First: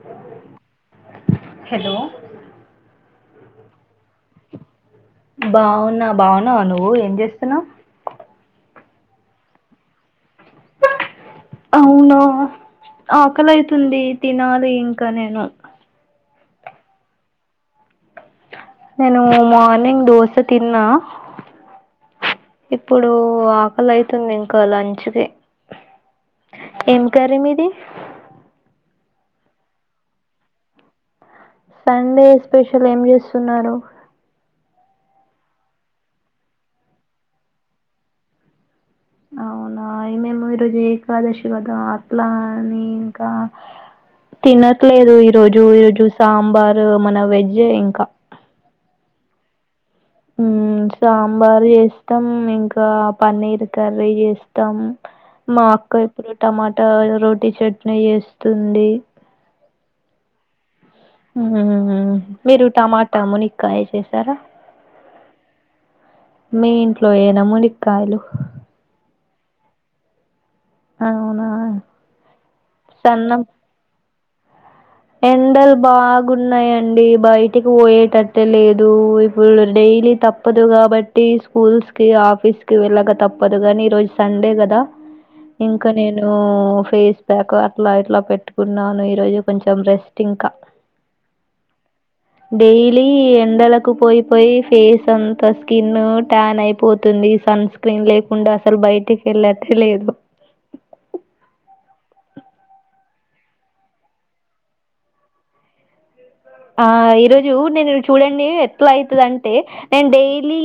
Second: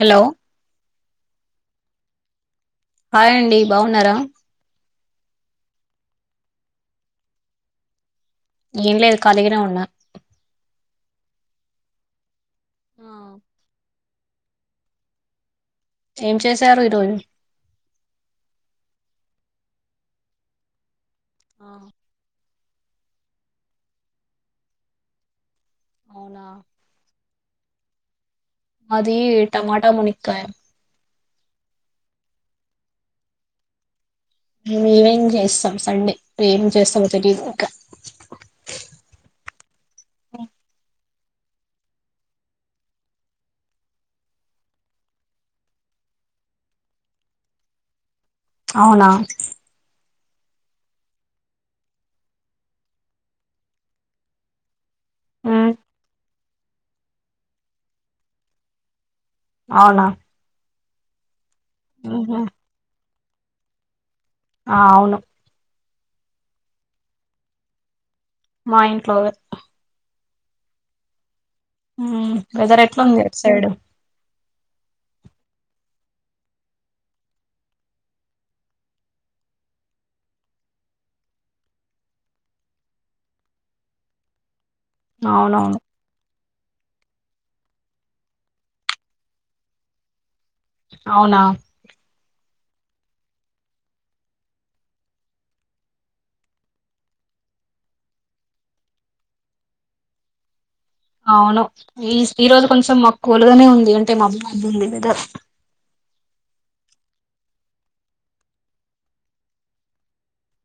Hello hello hi అండి బాగున్నారా బావున్నా బావున్నావా నువ్వు ఏం చేస్తున్నావ్ ఏంలేదు కలిగినే ఉన్నా అవునా ఆ, ఆకలైతుంది తినాలి ఇంకా నేను ఏం చేసారు ఈరోజు నేను మార్నింగ్ దోస తిన్నా ఆ ఇప్పుడు ఆకలి అతుంది ఇంకా లంచ్కి అవునా ఏం కర్రి మీది మాది టమాటా మునిక్కయా సండే స్పెషల్ ఏం చేస్తున్నారు మేం ఏమేం చేస్తాం సండే ఏం చేస్తాం తెలీదు ఇంకా అవునా మేము ఈరోజు ఏ రాదేశివాదం అట్లా అని ఇంకా తినట్లేదు ఈరోజు ఈరోజు సాంబార్ మన వెజే ఇంకా అవునా ఉమ్ సాంబార్ చేస్తాం ఇంకా పన్నీర్ కర్రీ చేస్తాం మా ఉమ్, అక్క ఇప్పుడు టమాటా రోటీ చట్నీ వేస్తుంది అవునా ఉమ్ ఉహు, మీరు టమాటా మునిక్కయి చేసారా ఆ అవును మీ ఇంట్లో ఏనా మునిక్కయలు మా ఇంట్లోవే అవునా ఉమ్ వెదర్ ఎట్లా ఉంది అట్ సైడు ఎన్ డాలు బాగున్నాయండి బయటికి పోయేటట్టె లేదు ఇప్పుడు డైలీ తప్ప తప్పదు కాబట్టి స్కూల్స్ కి ఆఫీస్ కి వెళ్ళగా తప్పదు గానీ ఈ రోజు సండే గదా అవునవును ఇంకా నేను ఫేస్ ప్యాక్ అట్లా ఇట్లా పెట్టుకున్నాను ఈరోజు కొంచెం మొత్తం రెస్ట్ ఇంకా అవునా డైలీ ఎండలకు పోయిపోయి ఫేస్ అంత స్కిన్ టాన్ అయిపోతుంది సన్ స్క్రీన్ లేకుండా అసలు బయటికి వెళ్ళట్ట లేదు అవును ఈ ఈరోజు కొంచెం మాకు కొలుగానే ఉంది అంటే మాబ బాబు ఉంది లేదా [inaudible] ఆ ఈరోజు నేను చూడండి ఎట్లా అవుతుంది అంటే నేను డైలీ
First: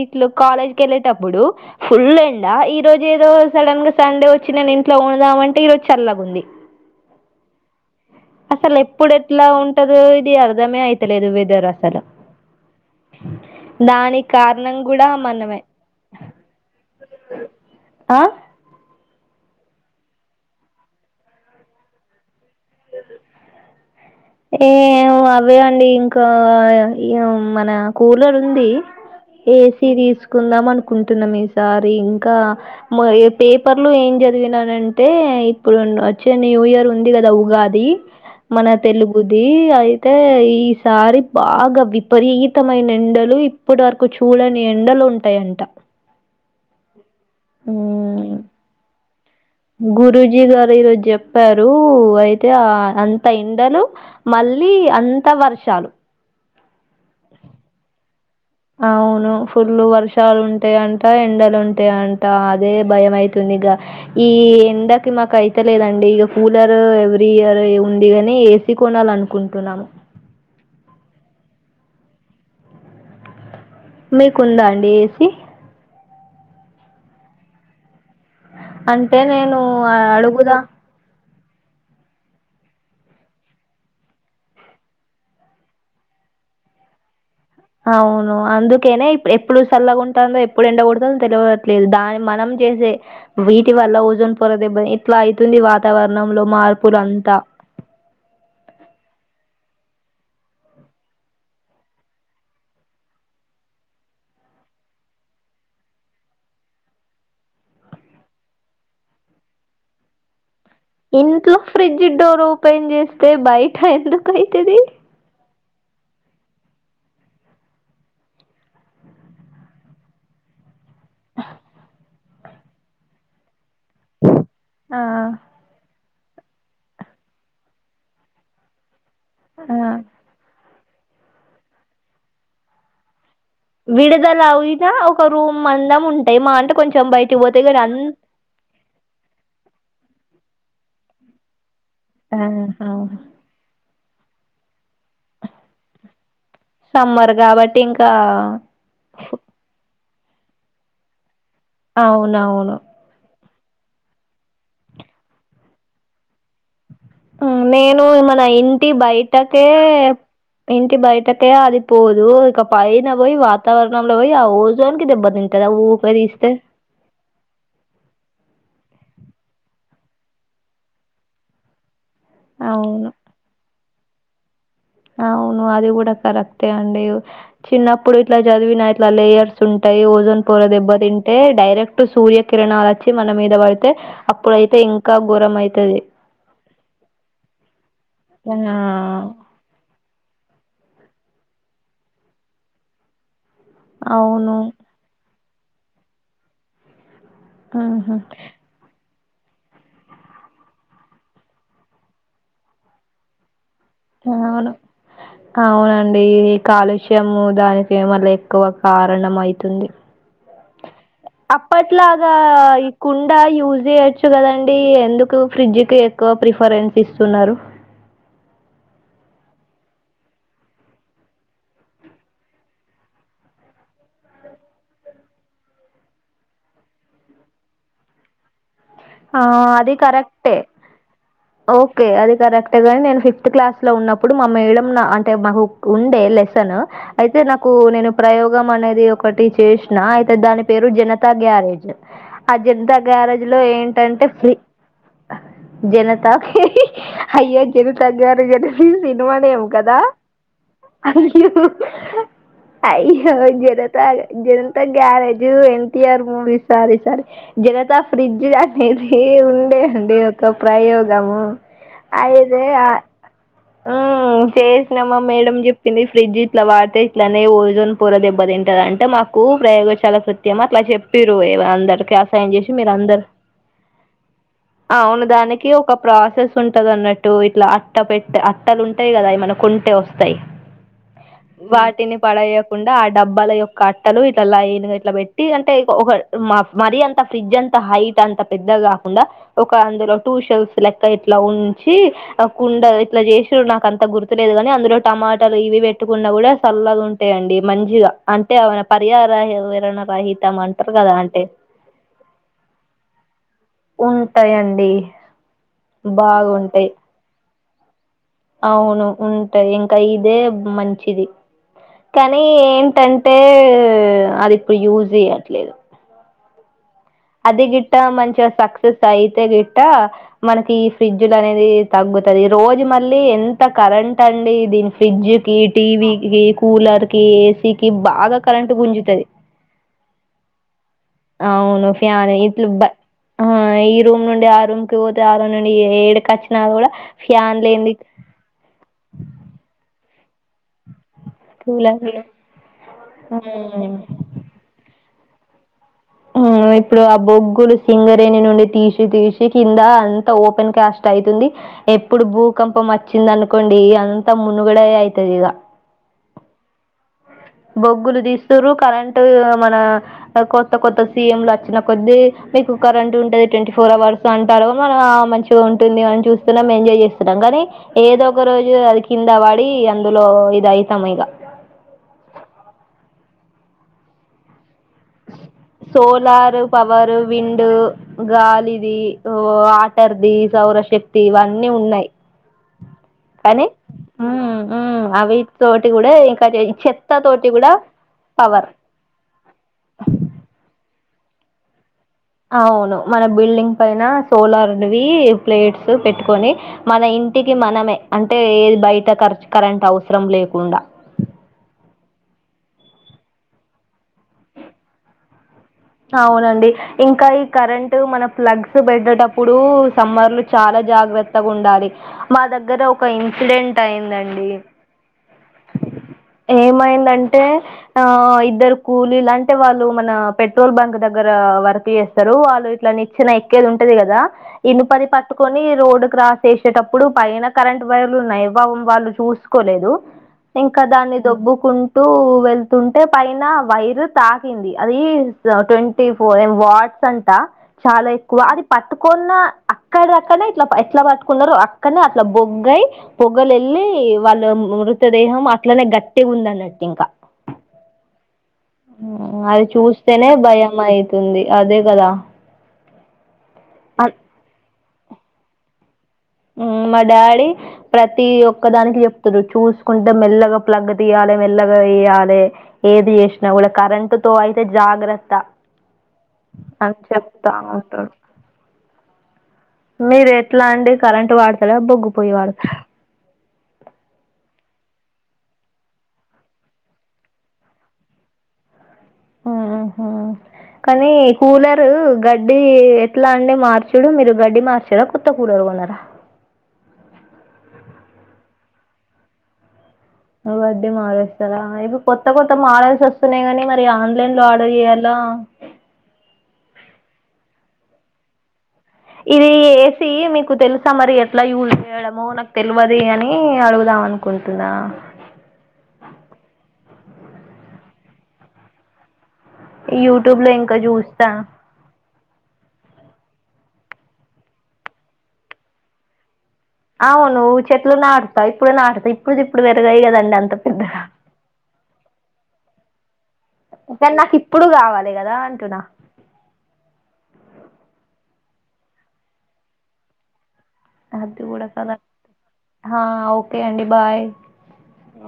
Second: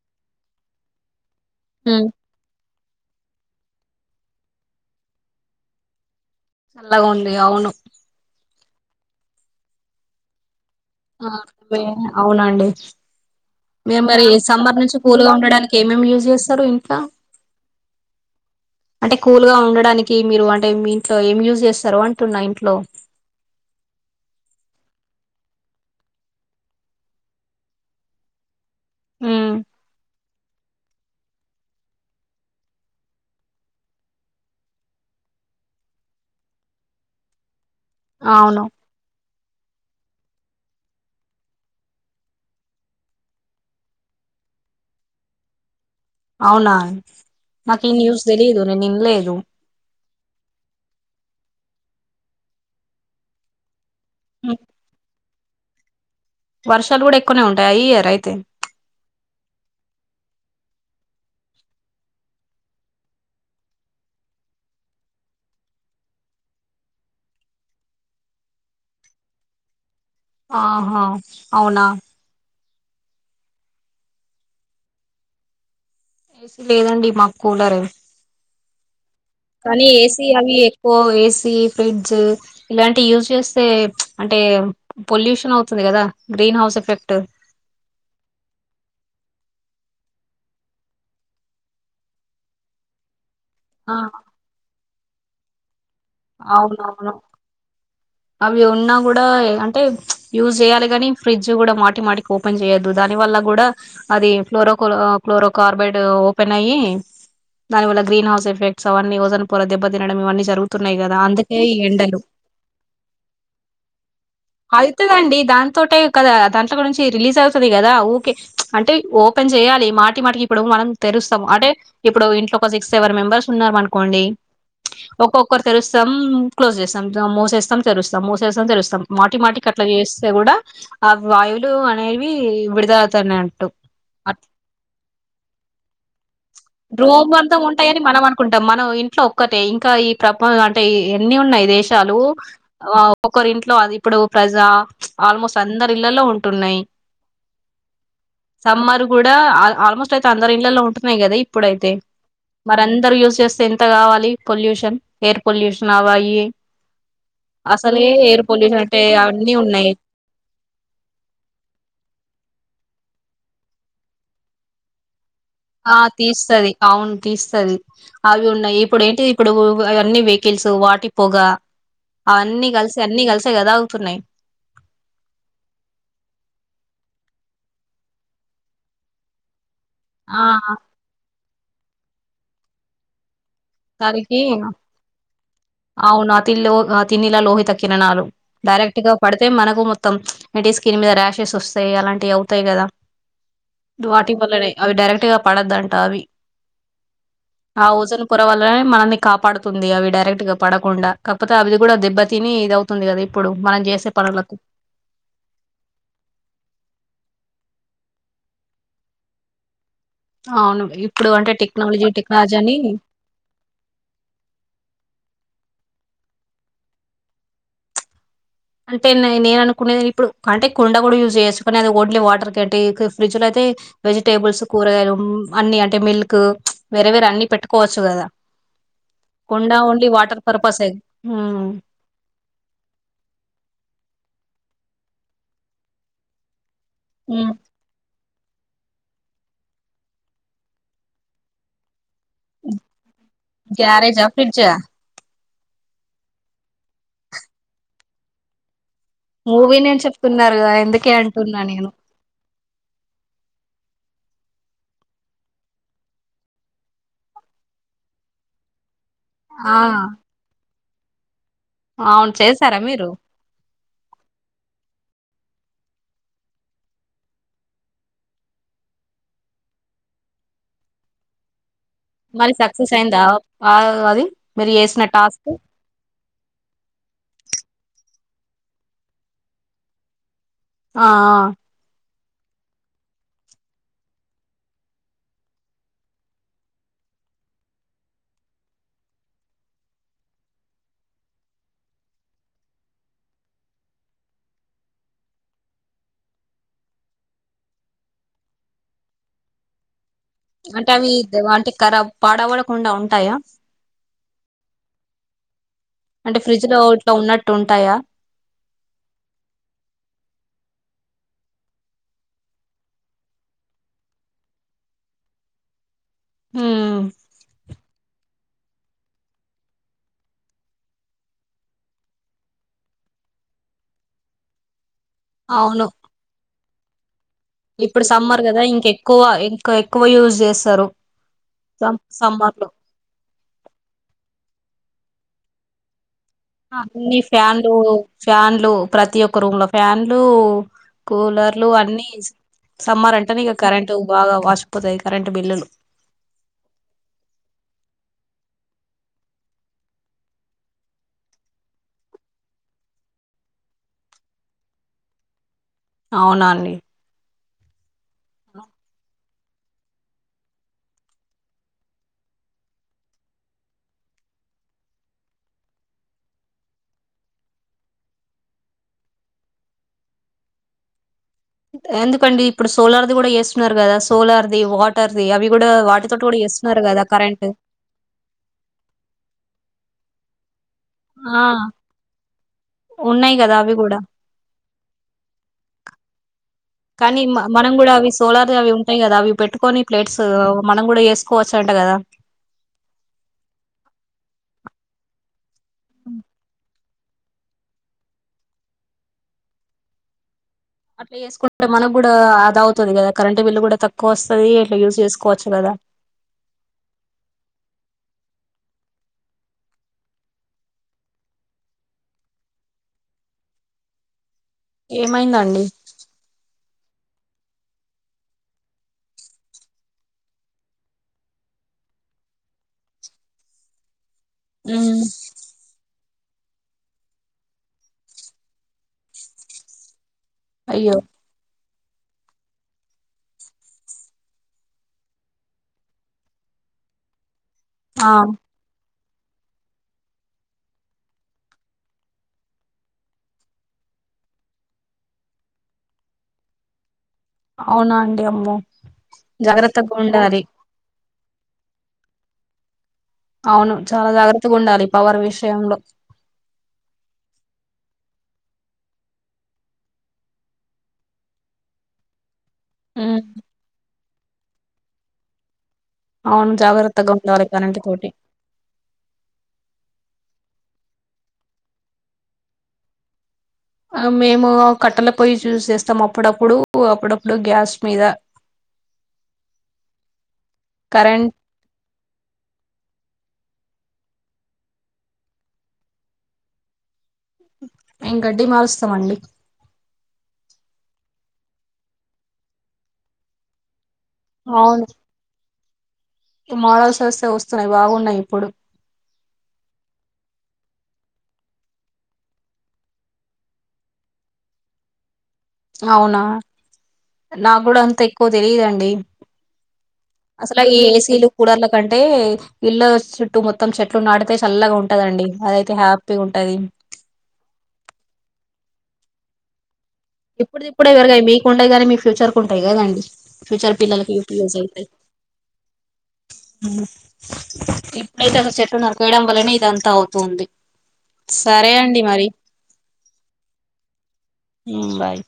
ఇ కాలజ్కిెళ్లేట్ అప్పుడు ఫుల్ ఎండా ఈ రోజు ఏదో సడన్ గా సండే వచ్చి నేను ఇంట్లో ఉడుదామంటే ఈ రోజు చల్లగా ఉంది అల్లగా ఉంది అవును అసలు ఎప్పుడు ఎట్లా ఉంటదు ఇది అర్ మే అవుతలే అదు ఆ, వదర్సలు మరు మరి సమ్బర్ నుంచి కూల్గా ఉండడానికి ఏమేమి యూజ్ చేస్తారు ఇంట్లా ఆ అంటే కూల్ గా ఉండడానికి మీరు అంటే మీ ఇంట్లో ఏమి యూజ్ చేస్తారు అంటున్న ఇంట్లో ఏ అవే అండి ఇంకా మన కూలర్ ఉంది ఏసీ తీసుకు కుందాం అనుకుంటున్నాం ఈసారి ఇంకా పేపర్లు ఏం చదివినానంటే ఇప్పుడు వచ్చే న్యూ ఇయర్ ఉంది కదా ఉగాది అవును మన తెలుగుదియి అతే ఈసారి బాగా విపరీతమైన ఎండలు ఇప్పటి వరకు చూడని ఎండలు ఉంటాయంట అవునా నాక ఈ న్యూస్ తెలియదు నేను నిన్లేదు గురూజీ గారు ఈరోజు చెప్పారు అయితే ఆ అంత ఎండలు మళ్ళీ అంత వర్షాలు వర్షాలు కూడా ఎక్కువనే ఉంటాయి ఈ ఇయర్ అయితే అవును ఫుల్లు వర్షాలు ఉంటాయంట ఎండలుంటాయ అంట అదే భయం అయితుంది ఇ ఈ ఎందక మాకు అయితలేదండి ఇక కూలర్ ఎవ్రీ ఇయర్ ఉంది ని ఏసి కొనాల అనుకుంటున్నాము ఆహా అవునా మీకుందా అండి ఏసి ఏసీ లేదండి మాకు కూలర్ అ కానీ ఏస అవి ఎక్కువ ఏ ఇ అ అ గ్రీన్ హౌస్ ఎఫెక్ట్ అవును అందుకేనే ఇప్పుడు ఎప్పుడు చల్లగాంటుందో ఎప్పుడు ఎండకూడుతుందో తెలియట్లేదు దాని మనం జసే వీటి ఆ వల్ల ఓజోన్ పొరత ఇబ్బంది ఇట్లా అవుతుంది వాతావరణంలో మార్పులు అవునవును అంతా అవి ఉన్నా కూడా అంటే యూజ్ చేయాలి కాని ఫ్రిడ్జ్ కూడా మాటి మాటికి ఓపెన్ చేయొద్దు దానివల్ల వల్ల కూడా అది ఫ్లోరో ఫ్లోరో కార్బైడ్ ఓపెన్ అయ్యి దాని వల్ గ్రీ హౌస్ ఎఫెక్ట్స్ అీ వఓన్ పూర దెబ్బినడం ఇవన్న జరుగుతా ఇంట్లో ఫ్రిడ్జ్ డోర్ ఓపెన్ చేస్తే బయట ఎందుకుైతుది త కదా దాంలో గురించి రిలీజ్ అవుతుంది కదా ఓకే అంటే ఓపెన్ చేయాలి మాటి మాటికి ఇప్పుడు నం తెరుస్తాం అంటే ఇప్పుడు ఇంట్లో ఒక సిక్స్ సెవెన్ మెంబర్స్ ఉన్నారు మనకి ఆ! ం ఒక్కొక్కరు తెలుస్తాం క్లోజ్ చేస్తాం మోసేస్తా మనం తెరుస్తాం మూసేస్తం తెరుస్తాం మాటి మాటికి ఆ! అట్లా చేస్తే కూడా ఆ వాయువులు అనేవి విడదవుతాన్నాడి విడుదల అవినా ఒక రూమ్ అందం ఉంటాయి మా అంటే కొంచెం రూమ్ బయటకి అంతా పోతేా ఉంటాయని కానీ మనం అ అనుకుంటాం మనం ఇంట్లో ఒక్కటే ఇంకా ఈ ప్రపంచం అంటే ఎన్ని ఉన్నాయి దేశాలు ఆహా! ఒకరి ఇంట్లో అది ఇప్పుడు ప్రజా ఆల్మోస్ట్ అందరి ఇళ్లలో ఉంటున్నాయి సమ్మర్ కాబట్టి ఇంకా సమ్మర్ కూడా ఆల్మోస్ట్ అయితే అందరు ఇళ్లలో ఉంటున్నాయి కదా ఇప్పుడ అయితే అవునవును. మరి అందరు యూస్ చేస్త ఎంత కావాలి పొల్యూషన్ ఎయిర్ పొల్యూషన్ అవాయి నేను మన ఇంటి అన్ని బయటకే ఉన్నాయి ఇంటి బయటకే అది పోదు అక పైన పోయి వాతావరణంలో పోయి ఆ ఓజోన్ దెబ్బతి ఆ తీస్తుది అవును తీస్తది అవి ఉన్నాయి ఇప్పుడు ఏంటి ఇప్పుడు అన్నన్ని వెహికల్స్ వాటి పొగ అవన్నీ కలిసి అవును అన్ని కలిసా కదా స్తున్నా అవును అది కూడా కరెక్టే అండి చిన్నప్పుడు ఇట్లా చదివినా ఇట్లా లేయర్స్ ఉంటాయి ఆ ఓజోన్ పొర దెబ్బ తింటే డైరెక్ట్ సూర్యకిరణాలు వచ్చి మన మీద పడితే తారికి అప్పుడైతే ఇంకా ఘోరం అయితది అవును తి ఆ తిన్నిలా లోహి తక్కిన నాలు ఆ డైరెక్ట్ గా పడితే మనకు మొం మొత్తం అంటే స్కిన్ మీద ర్యాషెస్ వస్తాయి అలాంటివి అవుతాయి కదా వాటి అవును వల్లనే అవి డైరెక్ట్గా పడద్దంట అవి ఆ ఓజోన్ పొర మనల్ని కాపాడుతుంది అవి డైరెక్ట్ గా పడకుండా కాకపోతే అవిది కూడా దెబ్బ తని ఇది అవుతుంది కదా ఇప్పుడు మనం చేసే పనులకు అవును అవునండి కాలుష్యము దాని ప్రేమలు ఎక్కువ కారణంమవుతుంది ఆ అవును భై అప్పట్లాగా ఈ కుండ యూజ్ చేయచ్చు కదండి ఎందుకు ఫ్రిడ్జ్కి ఎక్కువ ప్రిఫరెన్స్ ఇస్తున్నారు అంటే నేను అనుకునే ఇప్పుడు అంటే కుండ కూడా యూజ్ చేసుకునే అది ఓడ్లీ వాటర్ క అంటే ఫ్రిడ్జ్ లో అయితే వెజిటేబుల్స్ కూరగాయలు అన్ని అంటే మిల్క్ వేరే వేరే అన్ని పెట్టుకోవచ్చు కదా ఆ కుండా అది ఓన్లీ వాటర్ కరెక్ట్ పర్పసే ఓకే అది కరెక్ట్ేగా నే ఫిక్ క్లా లో ఉన్నప్పుడు మా మే అంటే మాకు ఉండే లెసన్ అయితే నాకు నేను ప్రయోగం అనేది ఒకటి చేసిన అయితే దాని పేరు జనతా గ్యారేజ్ అజంతా గ్యారేజ్ లో ఏంటి తారేజా ఫడ్జా జనత అయ్యో జనత గారు గారు సినిమానేం మూవీనే కదా అని చెప్తున్నారు కదా, ఎందుకే అ్య అంటున్నా నేను అయ్యో జనత గ్యారేజ్ ఎంతయారు మూడి సారి సారి జనత ఫ్రిడ్జ్ ఇది ఆ ఉండే అండి ఒక ప్రయోగము అవును అయితే చేశారా మీరు ఆ చేసినామా మేడడం చెప్పింది ఫ్రిడ్జ్ ఇట్లా వాడితే ఇట్లనే ఓజోన్ పూర దెబ్బ తింటదంటే మాకు కు ప్రయోగ చాలా సత్యమా అట్లా చెప్పిర అందరు అస మరి చేసి మీరు సక్సెస్ అయిందా అందరు ఆ, అది మీరు చేసిన అవున టాస్క్ దానికి ఒక ప్రాసెస్ ఉంటందండి న్నట్టు ఇట్లా అట్ట పెట్ట అట్టలు ఉంటాయి కదా అవి మనకు ఉంటే వస్తాయి ఆ పడయకుండా ఆ డబ్బాల యొక్క అట్టలు ఇట్లా లాయనుగా ఇట్లా పెట్టి అంటే ఒక మరి అంత ఫ్రిడ్జ్ అంతా హైట్ అంత పెద్ద కాకుండా ఒక అందులో టూ షెల్ఫ్స్ లెక్క ఇట్లా ఉంచి ఆ కుండ ఇట్లా చేసిడు నాకు అంత గుర్తులేదు కాని అందులో టమాటాలు ఇవి పెట్టుకున్నా కూడా సల్లగా ఉంటాయియండి మంచిగా అంతే అవునా పరిహార హవు ఎర అంటే అవి అంటే కరాబ్ పాడవడకుండా ఉంటాయా ఉంటాయిండి అంటే ఫ్రిడ్జ్ లో బాగుంటాయి ఇట్లా ఉన్నట్టు ఉంటాయా అవును ఉంటాయి ఇంకా ఇదే మంచిది కానీ ఏంటంటే అది ఇప్పుడు యూజ్ చేయ్యట్లేదు ఉమ్ అది గిట్ట మంచిగా సక్సెస్ అయితే గిట్ట మనకి ఈ ఫ్రిడ్జ్లు అనేది తగ్గు తది రోజు మళ్ళీ ఎంత కరెంట్ అండి దీని ఫ్రిడ్జ్ కి అవును టీవీ కి కూలర్ కి కి ఏసీ కీ ఇప్పుడు బాగా సమ్మర్ కదా కరెంట్ ఇంకెక్కువ గుంజుతది ఇంకా ఎక్కువ యూజ్ చేస్తారు అవును సమ్ సమ్మర్ ఇట్లు లో బ ఈ రూమ్ నుండి ఆ రూమ్ కి పోతే ఆ రూమ్ నుండి ఏ డెక్ అన్ని ఫ్యాన్లు ఫ్యాన్లు ప్రతి ఒక్క రూమ్ లో ఫ్యాన్లు కూలర్లు కూలర్ అన్నిీ లేం సమ్మర్ అంటే నే ఇగ కరెంట్ బాగా వాసిపోతాయి కరెంటు బిల్లులు ఆ ఇప్పుడు ఆ బొగ్గులు సింగరేని నుండి తీసి తీసి కింద అంత ఓపెన్ క్యాస్ట్ అయ్ తుంది ఎప్పుడు భూకంపం వచ్చింది అనుకోండి అంతా మునుగడే అయ్ తుంది ఇగ అవునాండి బొగ్గులు తీస్తుారు కరెం టది గా మన కొత్త కొత్త సీ ఎంలు వచ్చిన కొద్దీ మీకు కరెంటు ఉంటది ట్వంటీ ఫోర్ అవర్ అంటారు మనం మంచిగా ఉంటుంది మనం చూస్తున్నాం ఎంజాయ్ చేస్తున్నాం కానీ ఏదో ఒక రోజు అది కింద వడి అందులో ఇది అయితాం ఇగ ఎందుకండి ఇప్పుడు సోలార్ది కూడా వేస్తున్నారు కదా సోలార్ది వార్ సోలారు కదా పవరు కరెంట్ విండ్ గాలిది వో ఆ టర్ది సౌరశక్తి ఆ ఇవన్నీ ఉన్నాయ్ ఉన్నాయి కదా కానీ అవి కూడా ఉమ్ ఉమ్ అవి తోటి కూడా ఇంకా చెత్త కానీ మ- తోటి కూడా మనం అవి సోలార్ పవర్ అవి ఉంటాయి కదా అవి పెట్టుకొని ప్లేట్స్ మనం కూడా ఏసుకోవచ్చు అంట కదా అవును మన బిల్డింగ్ పైన సోలార్వి ప్లేట్స్ పెట్టుకొని మన ఇంటికి మనమే అంటే ఏది బయట ఖర్చు కరెంట్ అవసరం లేవు అట్లా చేసుకుంటే మనకు కూడా ఆదా అవుతు తుంది కద కరెంట్ బిల్ కూడా తక్కువ వస్తది ఇట్లా యూస్ చేసుకోవచ్చు కదా అవునండి ఇంకా ఈ కరెంట్ మన ప్లగ్స్ పెట్టడేటప్పుడు సమ్మర్లు చాలా జాగ్రత్తగా ఉండాలి మా దగ్గర ఒక ఇన్సిడెంట్ అయిందండి ఏమైందండి అంటే ఆ ఇద్దరు కూలిలాంటె వాళ్ళు మన పెట్రోల్ బంక్ దగ్గర వర్క్ చేస్తారు వాళ్ళు ఇట్లా ని చ్చిన ఎక్కేది ఉంటది కదా ఇన ఉమ్, పది పట్టుకుని రోడ్ క్రాస్ చేసేటప్పుడు పైన కరెంట్ వైర్లు ఉన్నాయ్ వాళ్ళు చూసుకోలేదు ఇంకా అయ్యో దాన్ని దొబ్బుకుంటూ వెళ్తుంటే పైన వైరు తాకింది అది ట్వంటీ ఫోర్ వార్డ్స్ అంటా చాలా ఆ ఎక్కువ అది పట్టు కొన్న అక్కడ అక్కనే ఇట్లా ఎట్లా పట్టుకున్నారో అక్కడనే అట్లా బొగ్గయి బొగ్గలు ఎళ్లి ఈ వాళ్ళ మృతదేహం అట్లనే గట్టిగా ఉంద అన్నట్టు ఇంకా అవునా అండి అమ్మ జాగ్రత్తగా ఇట్లనే ఉండాలి భయం అయితుంది అదే కదా అవును చాలా జాగ్రత్తగా ఉండాలి పవర్ విషయంలో మా డాడీ ప్రతి ఒక్కదానికి చెప్తడు చూసుకుంటే మెల్లగా ప్లగ్ తీయాల్ మెల్లగా వేయాలే ఏది ఉమ్ చేసినా కూడా కరెంటు తో అయితే జాగ్రత్త అవును అ జాగ్రత్తగా ఉండాలి చెప్తా కరెంట్ తోటి ఉంటాడు మీరు ఎట్లా అండి కరెంట్ వాడతారా బొగ్గు పొయ్యి వాడతరా మేము కట్టల పొయ్ చూస్ చేస్తాము అప్పుడప్పుడు అప్పుడప్పుడు గ్యాస్ మీద అ ఆహ కానీ కరెంట్ కూలరు గడ్డి ఎట్లా అండి మార్చుడు మీరు గడ్డి మార్చరా కొత్త కూలరు కొన్నార మేం గడ్డి మారుస్తామండి వడ్డీ మారుస్తారా ఇవి కొత్త కొత్త మాడల్స్ వస్తున్నాయి కానీ మన ఆన్లైన్ లో ఆర్డర్ చేయ్యాలా మడల్స్ వస్తే వస్తున్నాయి బాగున్నాయి ఇప్పుడు ఇది ఎసి మీకు తెలుసా మరి ఎట్లా యూజ్ చేయడమో నాకు తెలియదు అని అడుగుదాం అనుకుంటున్నా అవునా నాకుడ అంత ఎక్కువ తెలియదండి యూట్యూబ్లో అసలు ఇంకా ఈ ఏసీలు చూస్తా. కూలర్లు కం టే ఇల్లు చుట్టూ మొత్తం చెట్లు నాడితే చల్లగా ఉంటదండి అదయితే హ్యాపీగా ఉంటది అవునువ్వు చెట్లు నాడ్త ఇప్పుడు నాడ్త ఇప్పుడుది ఇప్పుడు పెరగయి కదండి అంత ఇప్పుడుది ఇప్పుడే పెద్దగా. పెరగాయి మీకు ఉంటాయి కాగానీ మీ ఫ్యూచర్ కు ఉంటాయి కదండి ఫ్యూచర్ పిల్లలకి కానీ నాకు యూస్ ఇప్పుడు అయితయి కావాలి కదా అంటున్నా. ఇప్పుడైతే అసలు చెట్టు నరికేయడం వల్లనే ఇదంతా అవుతుంది అది కూడా సరే కదా అండి మరి ఓకే అండి బాయ్ ఊ బాయ్